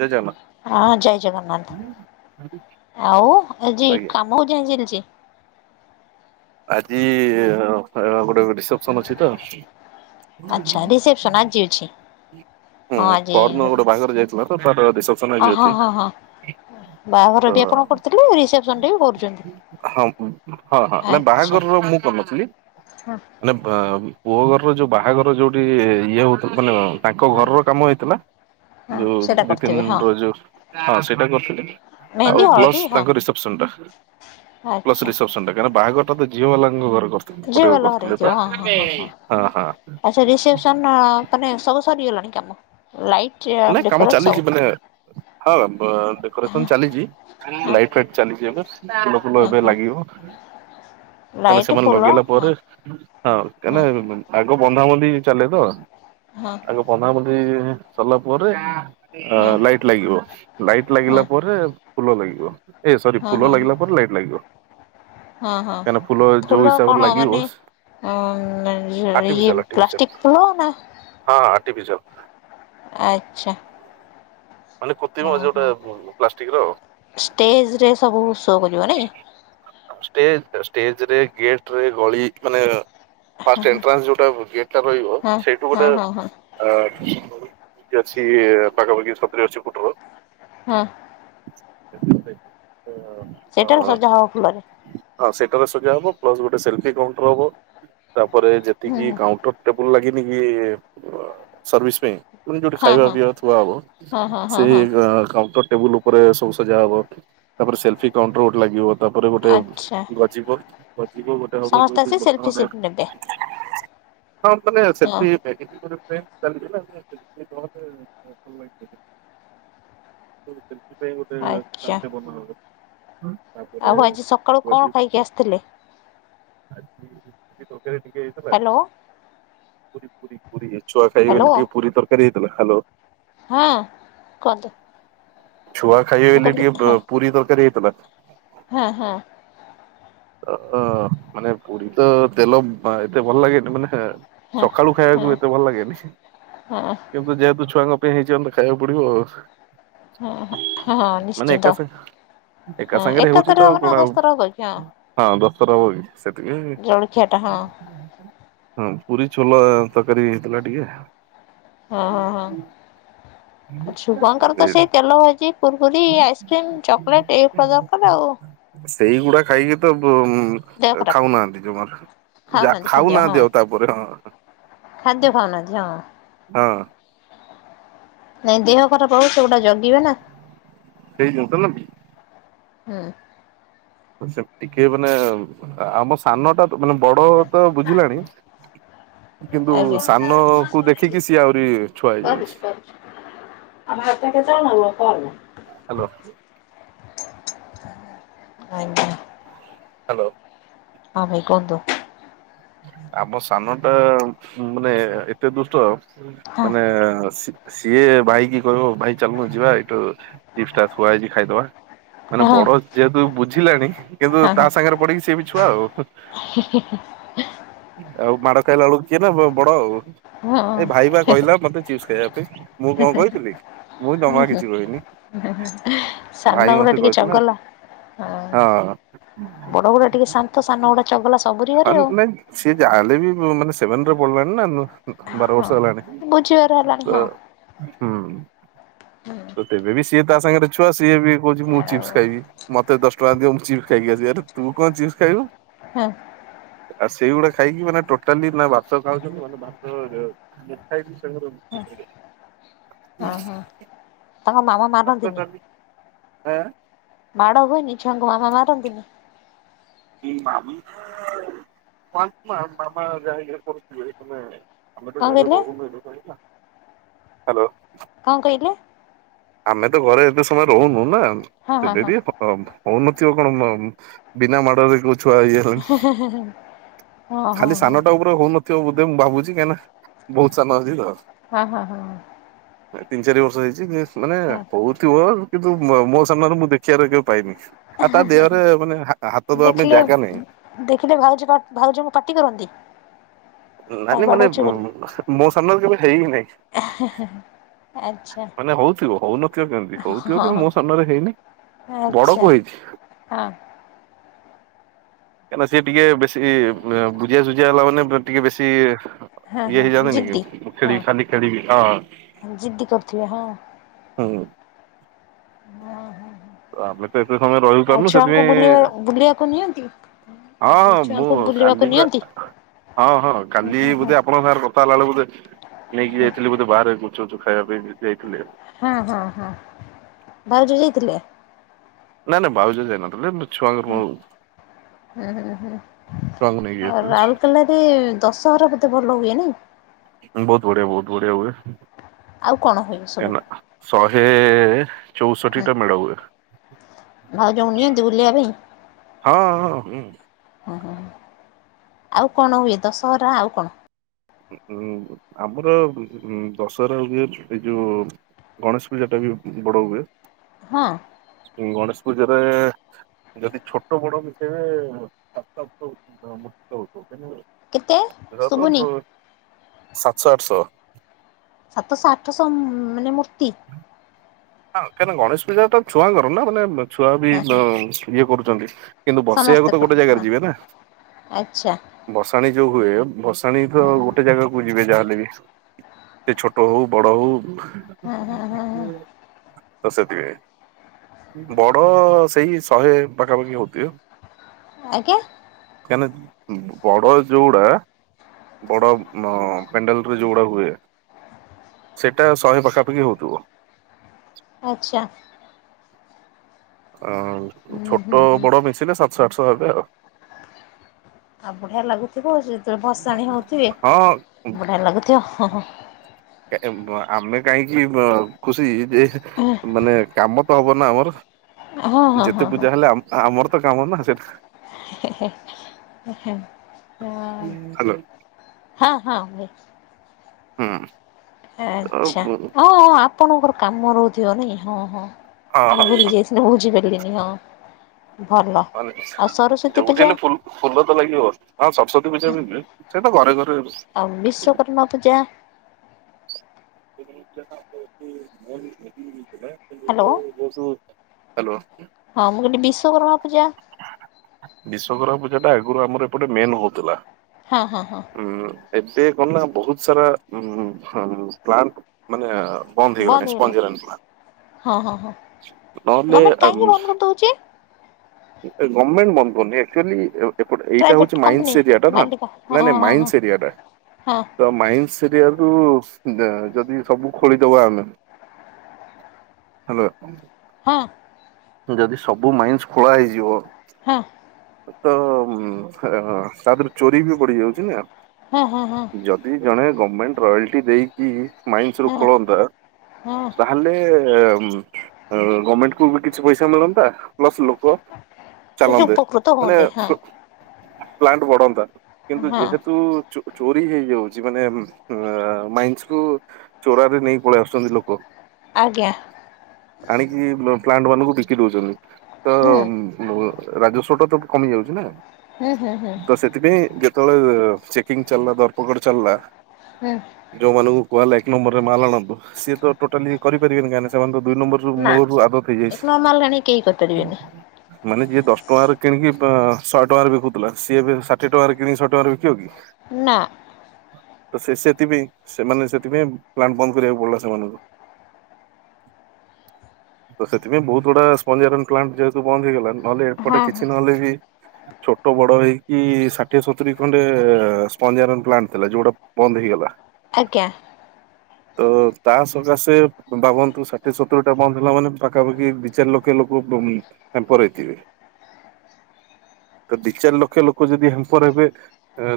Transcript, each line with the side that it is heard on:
right: ଜୟଜଗନ୍ନାଥ
left: ହଁ ଜୟ ଜଗନ୍ନାଥ, ଆଉ ଆଜି
right: ଆଜ୍ଞା।
left: କା ମୁଁ [unintelligible]
right: ଆଜି ଗୋଟେ ରିସେପସନ ଅଛି ତ।
left: ଆଚ୍ଛା, ରିସେପସନ ଆଜି ଅଛି?
right: ହୁଁ
left: ହଁ ଆଜି
right: ପହର ଦିନ ଗୋଟେ ବାହାଘରେ ଯାଇଥିଲା ତ, ତାର ରିସେପସନ୍
left: ଅ
right: ଆଜି
left: ହଁ
right: ଅଛି।
left: ହଁ ହଁ ବାହାଘର ବି ଆପଣ
right: ହଁ-
left: କରୁଥିଲେ ରିସେପସନ ଟା ବି କରୁଛନ୍ତି।
right: ହଁ- ହଁ। ନା
left: ଆଚ୍ଛା
right: ବାହାଘରର ମୁଁ କରିନଥିଲି
left: ହଁ
right: ମାନେ ପୁଅ ଘରର ଯୋଉ ବାହାଘର ଯୋଉଠି ଇଏ ହଉଥିଲା ମାନେ କଣ ତାଙ୍କ
left: ହଁ
right: ଘରର କାମ ହେଇଥିଲା,
left: ହଁ
right: ଯୋଉ
left: ସେଇଟା
right: ଦି ତିନି
left: କରିଥିବେ ହଁ
right: ତଳେ ଯୋଉ ହଁ ସେଇଟା କରିଥିଲି। ଆଉ
left: ମେହେନ୍ଦୀ
right: ପ୍ଲସ୍
left: ହଳଦୀ ହଁ।
right: ତାଙ୍କ ରିସେପସନ୍ ଟା, ପ୍ଲସ
left: ଆଚ୍ଛା
right: ରିସେପସନ୍ ଟା। କାହିଁକି ବାହାଘର ଟା ତ ଝିଅ ବାଲାଙ୍କ ଘରେ କରି
left: ଝିଅ ଭଲ ଘରେ
right: [unintelligible] କରିଥିଲେ ହଁ- ହଁ।
left: ସେ ରିସେପସନ୍ ମାନେ ସବୁ ସରିଗଲାଣି କାମ। ଲାଇଟ୍
right: ନାଇ କାମ
left: ଡେକୋରେଟ ସବୁ
right: ଚାଲିଛି, ମାନେ ହଁ ଡେକୋରେସନ ଚାଲିଛି।
left: ହଁ
right: ଲାଇଟ୍ ଫାଇଟ୍ ଚାଲିଛି ଏବେ, ଫୁଲ ଫୁଲ
left: ହଁ
right: ଏବେ
left: ହଁ
right: ଲାଗିବ। କାରଣ
left: ଲାଇଟ୍
right: ସେମାନେ
left: ଫୁଲ
right: ଲଗେଇଲା
left: ହଁ।
right: ପରେ ହଁ କାହିଁନା ଆଗ ବନ୍ଧାବନ୍ଧି ଚାଲେ ତ।
left: ହଁ।
right: ଯୋଉ ବନ୍ଧାବନ୍ଧି ସରିଲା ପରେ ଅ
left: ହଁ
right: ଲାଇଟ୍ ଲାଗିବ, ଲାଇଟ୍
left: ହଁ
right: ଲାଗିଲା ପରେ ଫୁଲ ଲାଗିବ। ଏ
left: ହଁ
right: ସରି
left: ହଁ
right: ଫୁଲ
left: ହଁ
right: ଲାଗିଲା ପରେ ଲାଇଟ୍ ଲାଗିବ।
left: ହଁ- ହଁ।
right: କାହିଁକିନା ଯୋଉ
left: ଫୁଲ
right: ହିସାବରେ
left: କଣ
right: ଲାଗିବ
left: ମାନେ ଇଏ
right: ଆର୍ଟିଫିସିଆଲ ଆର୍ଟିଫିସିଆଲ
left: ପ୍ଲାଷ୍ଟିକ ଫୁଲ ନା?
right: ହଁ ଆର୍ଟିଫିସିଆଲ।
left: ଆଚ୍ଛା।
right: ମାନେ କୃତ୍ରିମ ଯୋଉଟା ପ୍ଲାଷ୍ଟିକର ଆଉ।
left: ଷ୍ଟେଜରେ ସବୁ ଶୋ କରିବ ନାଇଁ?
right: ଷ୍ଟେଜରେ ଷ୍ଟେଜରେ ଗେଟରେ ଗଳି ମାନେ ଫାଷ୍ଟ ଏଣ୍ଟ୍ରାନ୍ସ ଯୋଉଟା ଗେଟ୍ ଟା ରହିବ,
left: ହଁ
right: ସେଇଠୁ
left: ହଁ
right: ଗୋଟେ
left: ହଁ ହଁ
right: ଆ [unintelligible] ଅଛି ପାଖାପାଖି ସତୁରୀ ଅଶି ଫୁଟ ହବ।
left: ହଁ।
right: [unintelligible]
left: ସେଇଟାରେ ସଜା ହବ ଫୁଲରେ।
right: ହଁ ସେଟାରେ ସଜା ହବ, ପ୍ଲସ ଗୋଟେ ସେଲଫି କାଉଣ୍ଟର ହବ। ତାପରେ
left: ହୁଁ
right: ଯେତିକି
left: ହୁଁ
right: କାଉଣ୍ଟ [unintelligible] ଟେବୁଲ ଲାଗିନି କି ସର୍ଭିସ୍ ପାଇଁ ମାନେ ଯୋଉଠି
left: ହଁ
right: ଖାଇବା
left: ହଁ
right: ପିଇବା ଥୁଆ ହବ,
left: ହଁ ହଁ
right: ସେ
left: ହଁ ହଁ
right: କାଉଣ୍ଟର ଟେବୁଲ ଉ ଉପରେ ସବୁ ସଜା ହବ, ତାପରେ ସେଲଫି କାଉଣ୍ଟର ଗୋଟେ ଲାଗିବ। ତାପରେ ଗୋଟେ
left: ଆଚ୍ଛା
right: ଗଜିବ, ଗଜିବ ଗୋଟେ ହବ
left: ସମସ୍ତେ
right: ଯୋଉଠି
left: ଆସି ସେଲ୍ଫି
right: ଲୋକମାନେ
left: ସେଟ୍ ନେବେ
right: ମାନେ ସେ [unintelligible]
left: ହଁ
right: ସେଲ୍ଫି ପାଇଁ ଗୋଟେ
left: ଆଚ୍ଛା
right: ଷ୍ଟାଣ୍ଡ ଟେ ବନା ହବ। ତାପରେ
left: ଆଉ ଆଜି ସକାଳୁ କଣ
right: ଗଜିବୁ
left: ଖାଇକି ଆସିଥିଲେ?
right: ଆଜି [unintelligible] ତରକାରୀ ଟିକେ ହେଇଥିଲା,
left: ହ୍ୟାଲୋ
right: ପୁରୀ ପୁରୀ, ପୁରୀ ଛୁଆ ଖାଇବେ
left: ହ୍ୟାଲୋ
right: ବୋଲି ଟିକେ ପୁରୀ ତରକାରୀ ହେଇଥିଲା। ହ୍ୟାଲୋ
left: ହଁ କୁହନ୍ତୁ।
right: ଛୁଆ ଖାଇବେ
left: ମୁଁ
right: ବୋଲି
left: କହିଲି
right: ଟିକେ
left: ହଁ
right: ପୁରୀ ତରକାରୀ ହେଇଥିଲା।
left: ହଁ- ହଁ।
right: ଅ ମାନେ ପୁରୀ ତ ତେଲ ଏତେ ଭଲ ଲାଗେନି, ମାନେ
left: ହଁ
right: ସକାଳୁ
left: ହଁ
right: ଖାଇଆକୁ ବି ଏତେ ଭଲ ଲାଗେନି,
left: ହଁ
right: କିନ୍ତୁ ଯେହେତୁ ଛୁଆଙ୍କ ପାଇଁ ହେଇଚି, ଆମେ ଖାଇଆକୁ ପଡିବ ଆଉ।
left: ହଁ- ହଁ
right: ମାନେ ଏକା
left: ନିଶ୍ଚିନ୍ତ।
right: ସାଙ୍ଗେ ଏକା
left: ହଁ
right: ସାଙ୍ଗରେ ହେଉଛି
left: ଏକାଥରେ
right: ତ
left: ହବ
right: ଆଉ
left: ନା
right: କଣ ଆଉ
left: ଦଶ ଥର ହବ କି ହଁ
right: ହଁ ଦସ୍ତର ହବ କି ସେତିକି
left: ଜଳଖିଆ ଟା ହଁ
right: ହ ପୁରୀ ଛୋଲା ତରକାରୀ ହେଇଥିଲା ଟିକେ
left: ହଁ ହଁ ହଁ ଶୁଭଙ୍କର ତ ସେଇ ତେଲ ହଇଛି କୁରକୁରି ଆଇସ୍କ୍ରିମ୍ ଚକୋଲେଟ୍ ଏଇ ଦରକାର ଆଉ
right: ସେଇଗୁଡା ଖାଇକି ତ
left: ଦେହ ଖରାପ
right: ଖାଉନାହାନ୍ତି ଜମାରୁ ଯା
left: ଖାଦ୍ୟ ହଁ
right: ଖାଉନାହାନ୍ତି ଆଉ ତାପରେ ହଁ
left: ଖାଦ୍ୟ ଖାଉନାହାନ୍ତି ହଁ
right: ହଁ
left: ନାଇଁ ଦେହ ଖରାପ ହଉଛି ଗୋଟା ଜଗିବେ ନା
right: ସେଇ ଜିନିଷ
left: ହୁଁ
right: ସେମତି ଟିକେ ମାନେ ଆମ ସାନଟା ମାନେ ବଡ ତ ବୁଝିଲାଣି କିନ୍ତୁ
left: ଆଜ୍ଞା।
right: ସାନ କୁ ଦେଖିକି ସିଏ ଆହୁରି ଛୁଆ
left: କରୁଛି
right: ହେଇଯାଉଛି
left: କରୁଛି ଆଉ ଭାତ ଟା କେ ତା ନା କରନ
right: ହ୍ୟାଲୋ
left: ଆଜ୍ଞା
right: ହ୍ୟାଲୋ
left: ହଁ ଭାଇ କୁହନ୍ତୁ
right: ଆମ ସାନ ଟା ମାନେ ଏତେ ଦୁଷ୍ଟ
left: ହଁ
right: ମାନେ ସିଏ ଭାଇକି କହିବ ଭାଇ ଚାଲନୁ ଯିବା ଏଇଠୁ ଚିପ୍ସ ଟା ଥୁଆ ହେଇଚି ଖାଇଦବା ମାନେ
left: ହଁ।
right: ବଡ ଯେହେତୁ ବୁଝିଲାଣି କିନ୍ତୁ ତା ସାଙ୍ଗରେ ପଡିକି ସିଏ ବି ଛୁଆ ଆଉ
left: ହ
right: ଆଉ ମାଡ ଖାଇଲା ବେଳକୁ କି ନା ବଡ ଆଉ ଏଇ
left: ହଁ
right: ଭାଇ ବା କହିଲା ମତେ ଚିପ୍ସ ଖାଇବା ପାଇଁ ମୁଁ କଣ କହିଥିଲି? ମୁଁ ଜମା କିଛି କହିନି।
left: ହେଁ ସାନ ଗୁଡା ଟିକେ ଚଗଲା।
right: ହଁ।
left: ବଡ ଗୁଡା ଟିକେ ଶାନ୍ତ ସାନ ଗୁଡା ଚଗଲା ସବୁରି ଘରେ
right: ହଁ
left: ଆଉ।
right: ନାଇଁ ସିଏ ଯାହେଲେ ବି ମାନେ ସେଭେନ୍ ରେ ପଡିଲାଣି ନା ବାର
left: ହଁ
right: ବର୍ଷ ହେଲାଣି।
left: ବୁଝିବାର
right: ତ
left: ହେଲାଣି। ହଁ।
right: ହୁଁ।
left: ହୁଁ
right: ତୋ ତେବେ ବି ସିଏ ତା ସାଙ୍ଗରେ ଛୁଆ ସିଏ ବି କହୁଛି ମୁଁ
left: ଆଉ
right: ଚିପ୍ସ ଖାଇବି। ମତେ ଦଶ ଟଙ୍କା ଦିଅ ମୁଁ ଚିପ୍ସ ଖାଇକି ଆସିବି ଆରେ ତୁ କଣ ଚିପ୍ସ ଖାଇବୁ?
left: ହଁ।
right: ଆଉ ସେଇଗୁଡା ଖାଇକି ମାନେ ଟୋଟାଲି ନା ଭାତ ଖାଉଛି ନା
left: ହଁ
right: [unintelligible]
left: ହଁ ହୋଁ।
right: ଆଁ
left: ମାଡ ହୁଏନି? ଛୁଆଙ୍କୁ ମାମା ମାରନ୍ତିନି?
right: [unintelligible] ଜାଗା କରୁଥିଲ ମାନେ ଆମେ ତ ଘର
left: କଣ କହିଲେ
right: ର ବଉ ହଲୋ ନା।
left: କଣ କହିଲେ?
right: ଆମେ ତ ଘରେ ଏତେ ସମୟ ରହୁନୁ ନା ସେବେ ବି ହଁ। ହଉନଥିବ କଣ ମ ବିନା ମାଡରେ କ
left: ହଁ ହଁ ହଁ
right: ଖାଲି
left: ହଁ
right: ସାନଟୋ ହଉନଥିବ ବୋଧେ ମୁଁ ଭାବୁଛି କାହିଁକିନା ବହୁତ ସାନ ଅଛି ତ।
left: ହଁ ହଁ ହଁ।
right: ତିନି ଚାରି ବର୍ଷ ହେଇଛି। ମାନେ ବହୁତ ଥିବ କିନ୍ତୁ ମୋ ସାମ୍ନାରେ ମୁଁ ଦେଖିବାର କେ ପାଇନି। ଆଉ ତା ଦେହରେ ମାନେ ହା- ହା
left: ଦେଖିଲେ ଦେଖିଲେ ଭାଉଜ ଭାଉଜଙ୍କୁ ପାଟି କରନ୍ତି?
right: ନାଇଁ
left: କାଇଁ
right: ନାଇଁ ମାନେ
left: ବାଡ଼ଉଛୁ
right: ମୋ ସାମ୍ନାରେ କେବେ ହେଇ ନାଇଁ।
left: ହେଁ-ହଁ
right: ମାନେ ହଉଥିବ ହଉନଥିବ କେମିତି
left: ହଁ
right: ହଉଥିବ ଜେ କିନ୍ତୁ
left: ହଁ
right: ମୋ ସାମ୍ନରେ ହେଇନି।
left: ଆଚ୍ଛା
right: ବଡକୁ
left: ହଁ।
right: କାଇଁନା ସେଟିକେ ବେଶି ବୁଝିଆ ସୁୁଝିଆ ବାଲା ମାନେ ଟିକେ ବେଶୀ ଏ
left: ହଁ ହଁ
right: ହେଇ ଜାନ୍ତିନି କି
left: ଜିଦି ହଁ
right: ଖେଳି ଖାଲି ଖେଡି ହଁ ହୁଁ।
left: ଜିଦି କରୁଥିବେ ହଁ ହଁ ହଁ
right: ଆମେ ତ ଏତେ ସମୟ
left: ଆଉ
right: ରହିପାରୁନୁ
left: ଛୁଆଙ୍କୁ
right: ସେଥିପାଇଁ
left: ବୁଲିବା ବୁଲିବାକୁ ନିଅନ୍ତି
right: ହଁ ହଁ ମୁଁ
left: ଛୁଆଙ୍କୁ ବୁଲିବାକୁ
right: କାଲି ପୁରା
left: ନିଅନ୍ତି
right: ହଁ ହଁ କାଲି ବୋଧେ ଆପଣଙ୍କ ସାଂଗରେ ଗ ତାଲା [unintelligible] ନେଇକି ଯାଇଥିଲି ବୋଧେ ବାହାରେ ଗୁପଚୁପ ଉଚୁପ ଖାଇବା ପାଇଁ ଯାଇଥିଲେ।
left: ହଁ ହଁ ହଁ ଭାଉଜ ଯାଇଥିଲେ?
right: ନାଇଁ ନାଇ ବାଉଜ ଯାଇ ନଥିଲେ ଛୁଆଙ୍କୁ
left: ହୁଁ
right: ମୁଁ
left: ହୁଁ ହୁଁ ହୁଁ।
right: ନେଇକି
left: ଆଉ
right: ଯାଇଥିଲି।
left: ରାଉରକେଲାରେ ଦଶହରା ବଧେ ଭଲ ହୁଏ ନାଇ?
right: ବହୁତ ବଢିଆ ବହୁତ ବଢିଆ ହୁଏ।
left: ଆଉ କଣ ହୁଏ ସବୁ?
right: କାଇଁନା ଶହେ-ଏ-ଏ ଚଉଷଠି
left: ହୁଁ
right: ଟା ମେଢ ହୁଏ।
left: ଭାଉଜଙ୍କୁ ନିଅନ୍ତି ବୁଲିବା ପାଇଁ
right: ହଁ ହଁ ହଁ।
left: ହୁଁ ହୁଁ। ଆଉ କଣ ହୁଏ ଦଶହରା ଆଉ କଣ?
right: ଉଁ ଆମର ଦଶହରା ହୁଏ ଏଇ ଯୋଉ ଗଣେଶ ପୂଜା ଟା ବି ବଡ ହୁଏ।
left: ହଁ।
right: ଗଣେଶ ପୂଜାରେ ଯଦି ଛୋଟ ବଡ ମିଶାଇବେ [inaudible]
left: କେତେ ଶୁବୁନି।
right: ସାତଶ, ଆଠଶ।
left: ସାତଶ ଆଠଶ ମାନେ ମୂର୍ତ୍ତି।
right: ନା କାହିଁକି ନା ଗଣେଶ ପୂଜା ତ ଛୁଆଙ୍କର ନା ମାନେ ଛୁଆ ବି
left: ହଁ ହଁ
right: ଇଏ କରୁଛନ୍ତି। କିନ୍ତୁ ବସେଇବାକୁ
left: ସମସ୍ତେ
right: ତ ଗୋଟେ
left: କରନ୍ତି
right: ଜାଗାରେ
left: ହଁ
right: ଯିବେ ନା।
left: ଆଚ୍ଛା
right: ଭସାଣି ଯଉ ହୁଏ ଭସାଣୀ ତ
left: ହଁ
right: ଗୋଟେ ଜାଗା ବୁ ଯିବେ ଯାହେଲେ ବି ସେ ଛୋଟ ହଉ ବଡ ହଉ।
left: ହଁ, ହଁ, ହଁ, ହଁ।
right: ତ ସେଥିପାଇଁ। ବଡ ସେଇ ଶହେ ପାଖାପାଖି ହଉଥବେ ଆଉ।
left: ଆଜ୍ଞା।
right: କାହିଁକି ନା ବଡ ଜଉଗୁଡା ବଡ ପେଣ୍ଡେଲରେ ଯୋଉଗୁଡା ହୁଏ। ସେଇଟା ଶହେ ପାଖାପାଖି ହଉଥିବ।
left: ଆଚ୍ଛା।
right: ଆ
left: ହୁଁ ହୁଁ
right: ଛୋଟ
left: ହୁଁ
right: ବଡ ମିଶିଲେ ସାତଶହ ଆଠଶହ ହେବେ ଆଉ।
left: ଆଉ ବଢିଆ ଲାଗୁଥିବ ଯେତେବେଳେ ଭସାଣି ହଉଥିବେ
right: ଆଉ
left: ବଢିଆ ଲାଗୁଥିବ।
right: ଆମେ କାହିଁକି ଵ ଖୁସି ଯେ ମାନେ କାମ ତ ହବ ନା ଆମର।
left: ହଁ ହଁ
right: ଯେତେ
left: ହଁ
right: ପୂଜା ହେଲେ ଆମ ଆମର ତ କାମ ନା ସେଟା। ହାଲୋ
left: ହଁ, ହଁ।
right: ହୁଁ।
left: ଆଚ୍ଛା ହଁ, ହଁ ଆପଣଙ୍କର କାମ ରହୁଥିବ ନାଇଁ ହଁ, ହଁ
right: ହଁ
left: ମୁଁ
right: ହଁ
left: ଭୁଲି ଯାଇ ବୁଝିପାରିଲିନି ହଁ ଭଲ
right: ମାନେ
left: ଆଉ ସରସ୍ଵତୀ
right: ଯୋଉଠି
left: ପୂଜା।
right: ହେଲେ ଫୁଲ ଫୁଲ ତ ଲାଗିବ ଆଁ ସରସ୍ଵତୀ ପୂଜା ବି ହୁଏ ସେ ତ ଘରେ ଘରେ
left: ଆଉ ବିଶ୍ୱକର୍ମା ପୂଜା।
right: [inaudible]
left: ହାଲୋ ହଁ ମୁଁ କିହିଲି ବିଶ୍ୱକର୍ମା ପୂଜା।
right: ବିଶ୍ୱକର୍ମା ପୂଜା ଟା ଆଗରୁ ଆମର ଏପଟେ ମେନ୍ ହଉଥିଲା।
left: ହଁ ହଁ ହଁ
right: ହୁଁ ଏବେ କଣ ନା ବହୁତ ସାରା ଉଁ ହଁ। ପ୍ଲାଣ୍ଟ ମାନେ ବନ୍ଦ ହେଇଗଲାଣି
left: ହଁ ହଁ ହଁ ଗଭର୍ଣ୍ଣମେଣ୍ଟ କାହିଁକି ବନ୍ଦ
right: [unintelligible]
left: କରିଦଉଛି
right: ଗମେଣ୍ଟ ବନ୍ଦ କରୁନି ଆକଚୁଆଲି ଏପଟ ଏଇଟା
left: ପ୍ରାଇଭେଟ
right: ହଉଛି
left: କମ୍ପାନୀ
right: ମାଇନ୍ସ ଏରିଆ ଟା ନା
left: ମାଲିକ ହଁ
right: ନାଇଁ ନାଇଁ
left: ହଁ ହଁ।
right: ମାଇନ୍ସ ଏରିଆ ଟା।
left: ହଁ
right: ତ ମାଇନ୍ସ ଏରିଆ ରୁ ଯଦି ସବୁ ଖୋଳିଦବା ଆମେ ହାଲୋ।
left: ହଁ।
right: ଯଦି ସବୁ ମାଇନ୍ସ ଖୋଳା ହେଇଯିବ।
left: ହଁ।
right: ତ ଉ ହଁ ତା ଦେହରେ ଚୋରି ବି ବଢି ଯାଉଛି ନା।
left: ହଁ, ହଁ, ହଁ।
right: ଯଦି ଜଣେ ଗମେଣ୍ଟ ରୟାଲଟି ଦେଇକି ମାଇନ୍ସ ରୁ
left: ହଁ
right: ଖୋଳନ୍ତା ତା
left: ହଁ
right: ତାହେଲେ ଗମେଣ୍ଟ କୁ ବି କିଛି ପଇସା ମିଳନ୍ତା ପ୍ଲସ୍ ଲୋକ
left: ଟିକେ
right: ଚାଲନ୍ତେ
left: ଉପକୃତ
right: ମାନେ
left: ହୁଅନ୍ତେ ହଁ।
right: ପ୍ଲାଣ୍ଟ ବଢନ୍ତା କିନ୍ତୁ
left: ହଁ
right: ଯେହେତୁ ଚୋରି ହେଇଯାଉଛି ମାନେ ମାଇନ୍ସ କୁ ଚୋରାରେ ନେଇକି ପଳେଇ ଆସୁଛନ୍ତି ଲୋକ।
left: ଆଜ୍ଞା।
right: କି ପ୍ଲାଣ୍ଟ ମାନଙ୍କୁ ବିକି ଦଉଚନ୍ତି ତ
left: ହୁଁ।
right: ରାଜସ୍ୱ ଟା ତ କମି ଯାଉଛି ନା।
left: ହୁଁ ହୁଁ ହୁଁ।
right: ତ ସେଥିପାଇଁ ଯେତେବେଳେ ଚେକିଂ ଚାଲିଲା ଧରପଗଡ଼ ଚାଲିଲା।
left: ହୁଁ
right: ଯୋଉମାନଙ୍କୁ କୁହାହେଲେ ଏକ ନମ୍ବରରେ ମାଲ ଆଣନ୍ତୁ ସିଏ ତ ଟୋଟାଲି କରି ପାରିବେନି କାହିଁକି ନା ସେମାନେ ତ ଦୁଇ ନମ୍ବର
left: ନା
right: ମୂଳରୁୁ ଆଦତ୍ ହେଇଯାଇଛି।
left: ନ ମାରିଲାଣି କେହି କରିପାରିବେନି।
right: ମାନେ ଯିଏ ଦଶ ଟଙ୍କାରେ କିଣିକି ଶହେ ଟଙ୍କାରେ ବିକୁଥିଲା ସିଏ ଏବେ ଷାଠି ଟଙ୍କାରେ କିଣିକି ଶହେ ଟଙ୍କାରେ ବିକିବ କି?
left: ନା।
right: ତ ସେ ସେଥିପାଇଁ ସେମାନେ ସେଥିପାଇଁ ପ୍ଲାଣ୍ଟ ବନ୍ଦ କରିବାକୁ ପଡିଲା ସେମାନଙ୍କୁ।
left: [inaudible]
right: ବ ସେଥି ପାଇଁ ବହୁତ। ଗୁଡ଼ା ସ୍ପଞ୍ଜାରନ୍ ପ୍ଲାଣ୍ଟ ଯେହେତୁ ବନ୍ଦ ହେଇଗଲା ନହେଲେ
left: ହଁ
right: ଏପଟେ
left: ହଁ
right: କିଛି ନହେଲେ ବି ଛୋଟ ବଡ଼ ହେଇକି ଷାଠିଏ ସତୁରି ଖଣ୍ଡେ ସ୍ପ୍ଜର ପ୍ଲାଣ୍ଟ ଥିଲା ଯୋଉଟା ବନ୍ଦ ହେଇଗଲା।
left: ଆଜ୍ଞା।
right: ତ ତା ସକାଶେ ବାବନ୍ତୁ ଷାଠିଏ ସତୁରଟା ବନ୍ଦ ହେଲା ମାନେ ପାଖାପାଖି ସେ ଲୋକେ ଲୋକ [unintelligible] ତ ଦି ଚାରି ଲକ୍ଷ ଲୋକ ଯଦି ହେଲପର୍ ହେବେ।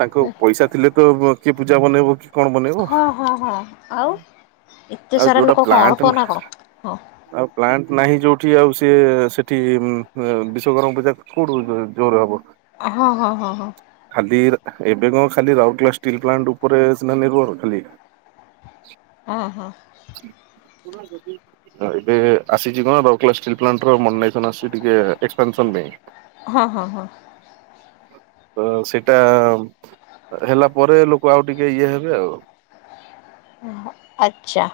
right: ତାଙ୍କ ପଇସା ଥିଲେ ତ କିଏ ପୂଜା ବନେଇବ କି କଣ ବନେଇବ?
left: ହଁ ହଁ ହଁ ଆଉ ଏତେ
right: ଆଉ
left: ସାରା
right: ଯୋଉଟା
left: ଲୋକ କଣ
right: ପ୍ଲାଣ୍ଟ
left: କୁହନା କଣ ହଁ।
right: ଆଉ ପ୍ଲାଣ୍ଟ ନାହିଁ ଯୋଉ ଠି ଆଉ ସିଏ ସେଠି ଉ ବିଶ୍ଵକର୍ମା ପୂଜା କୋଉଠୁ ଜୋରରେ ହବ।
left: ହଁ ହଁ ହଁ ହଁ।
right: ଖାଲି ଏବେ କଣ ଖାଲି ରାଉରକେଲା ଷ୍ଟିଲ୍ ପ୍ଲାଣ୍ଟ ଉପରେ ସେମାନେ [unintelligible]
left: ଆ ହା।
right: [unintelligible] ଏବେ ଆସିଛି କଣ ରାଉରକେଲା ଷ୍ଟିଲ୍ ପ୍ଲାଣ୍ଟ ର [unintelligible] ଟିକେ ଏକ୍ପପାନସନ୍ ପାଇଁ।
left: ହଁ ହଁ ହଁ।
right: ତ ସେଇଟା ହେଲା ପରେ ଲୋକ ଆଉ ଟିକେ ଇଏ ହେବେ ଆଉ।
left: ଓହୋ। ଆଚ୍ଛା।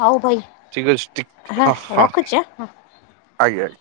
left: ହଉ ଭାଇ
right: ଠିକ ଅଛିି ଠିକ୍
left: ହଁ
right: ହ ହ।
left: ରଖୁଛି ଆଁ
right: ଆଜ୍ଞାଜ୍।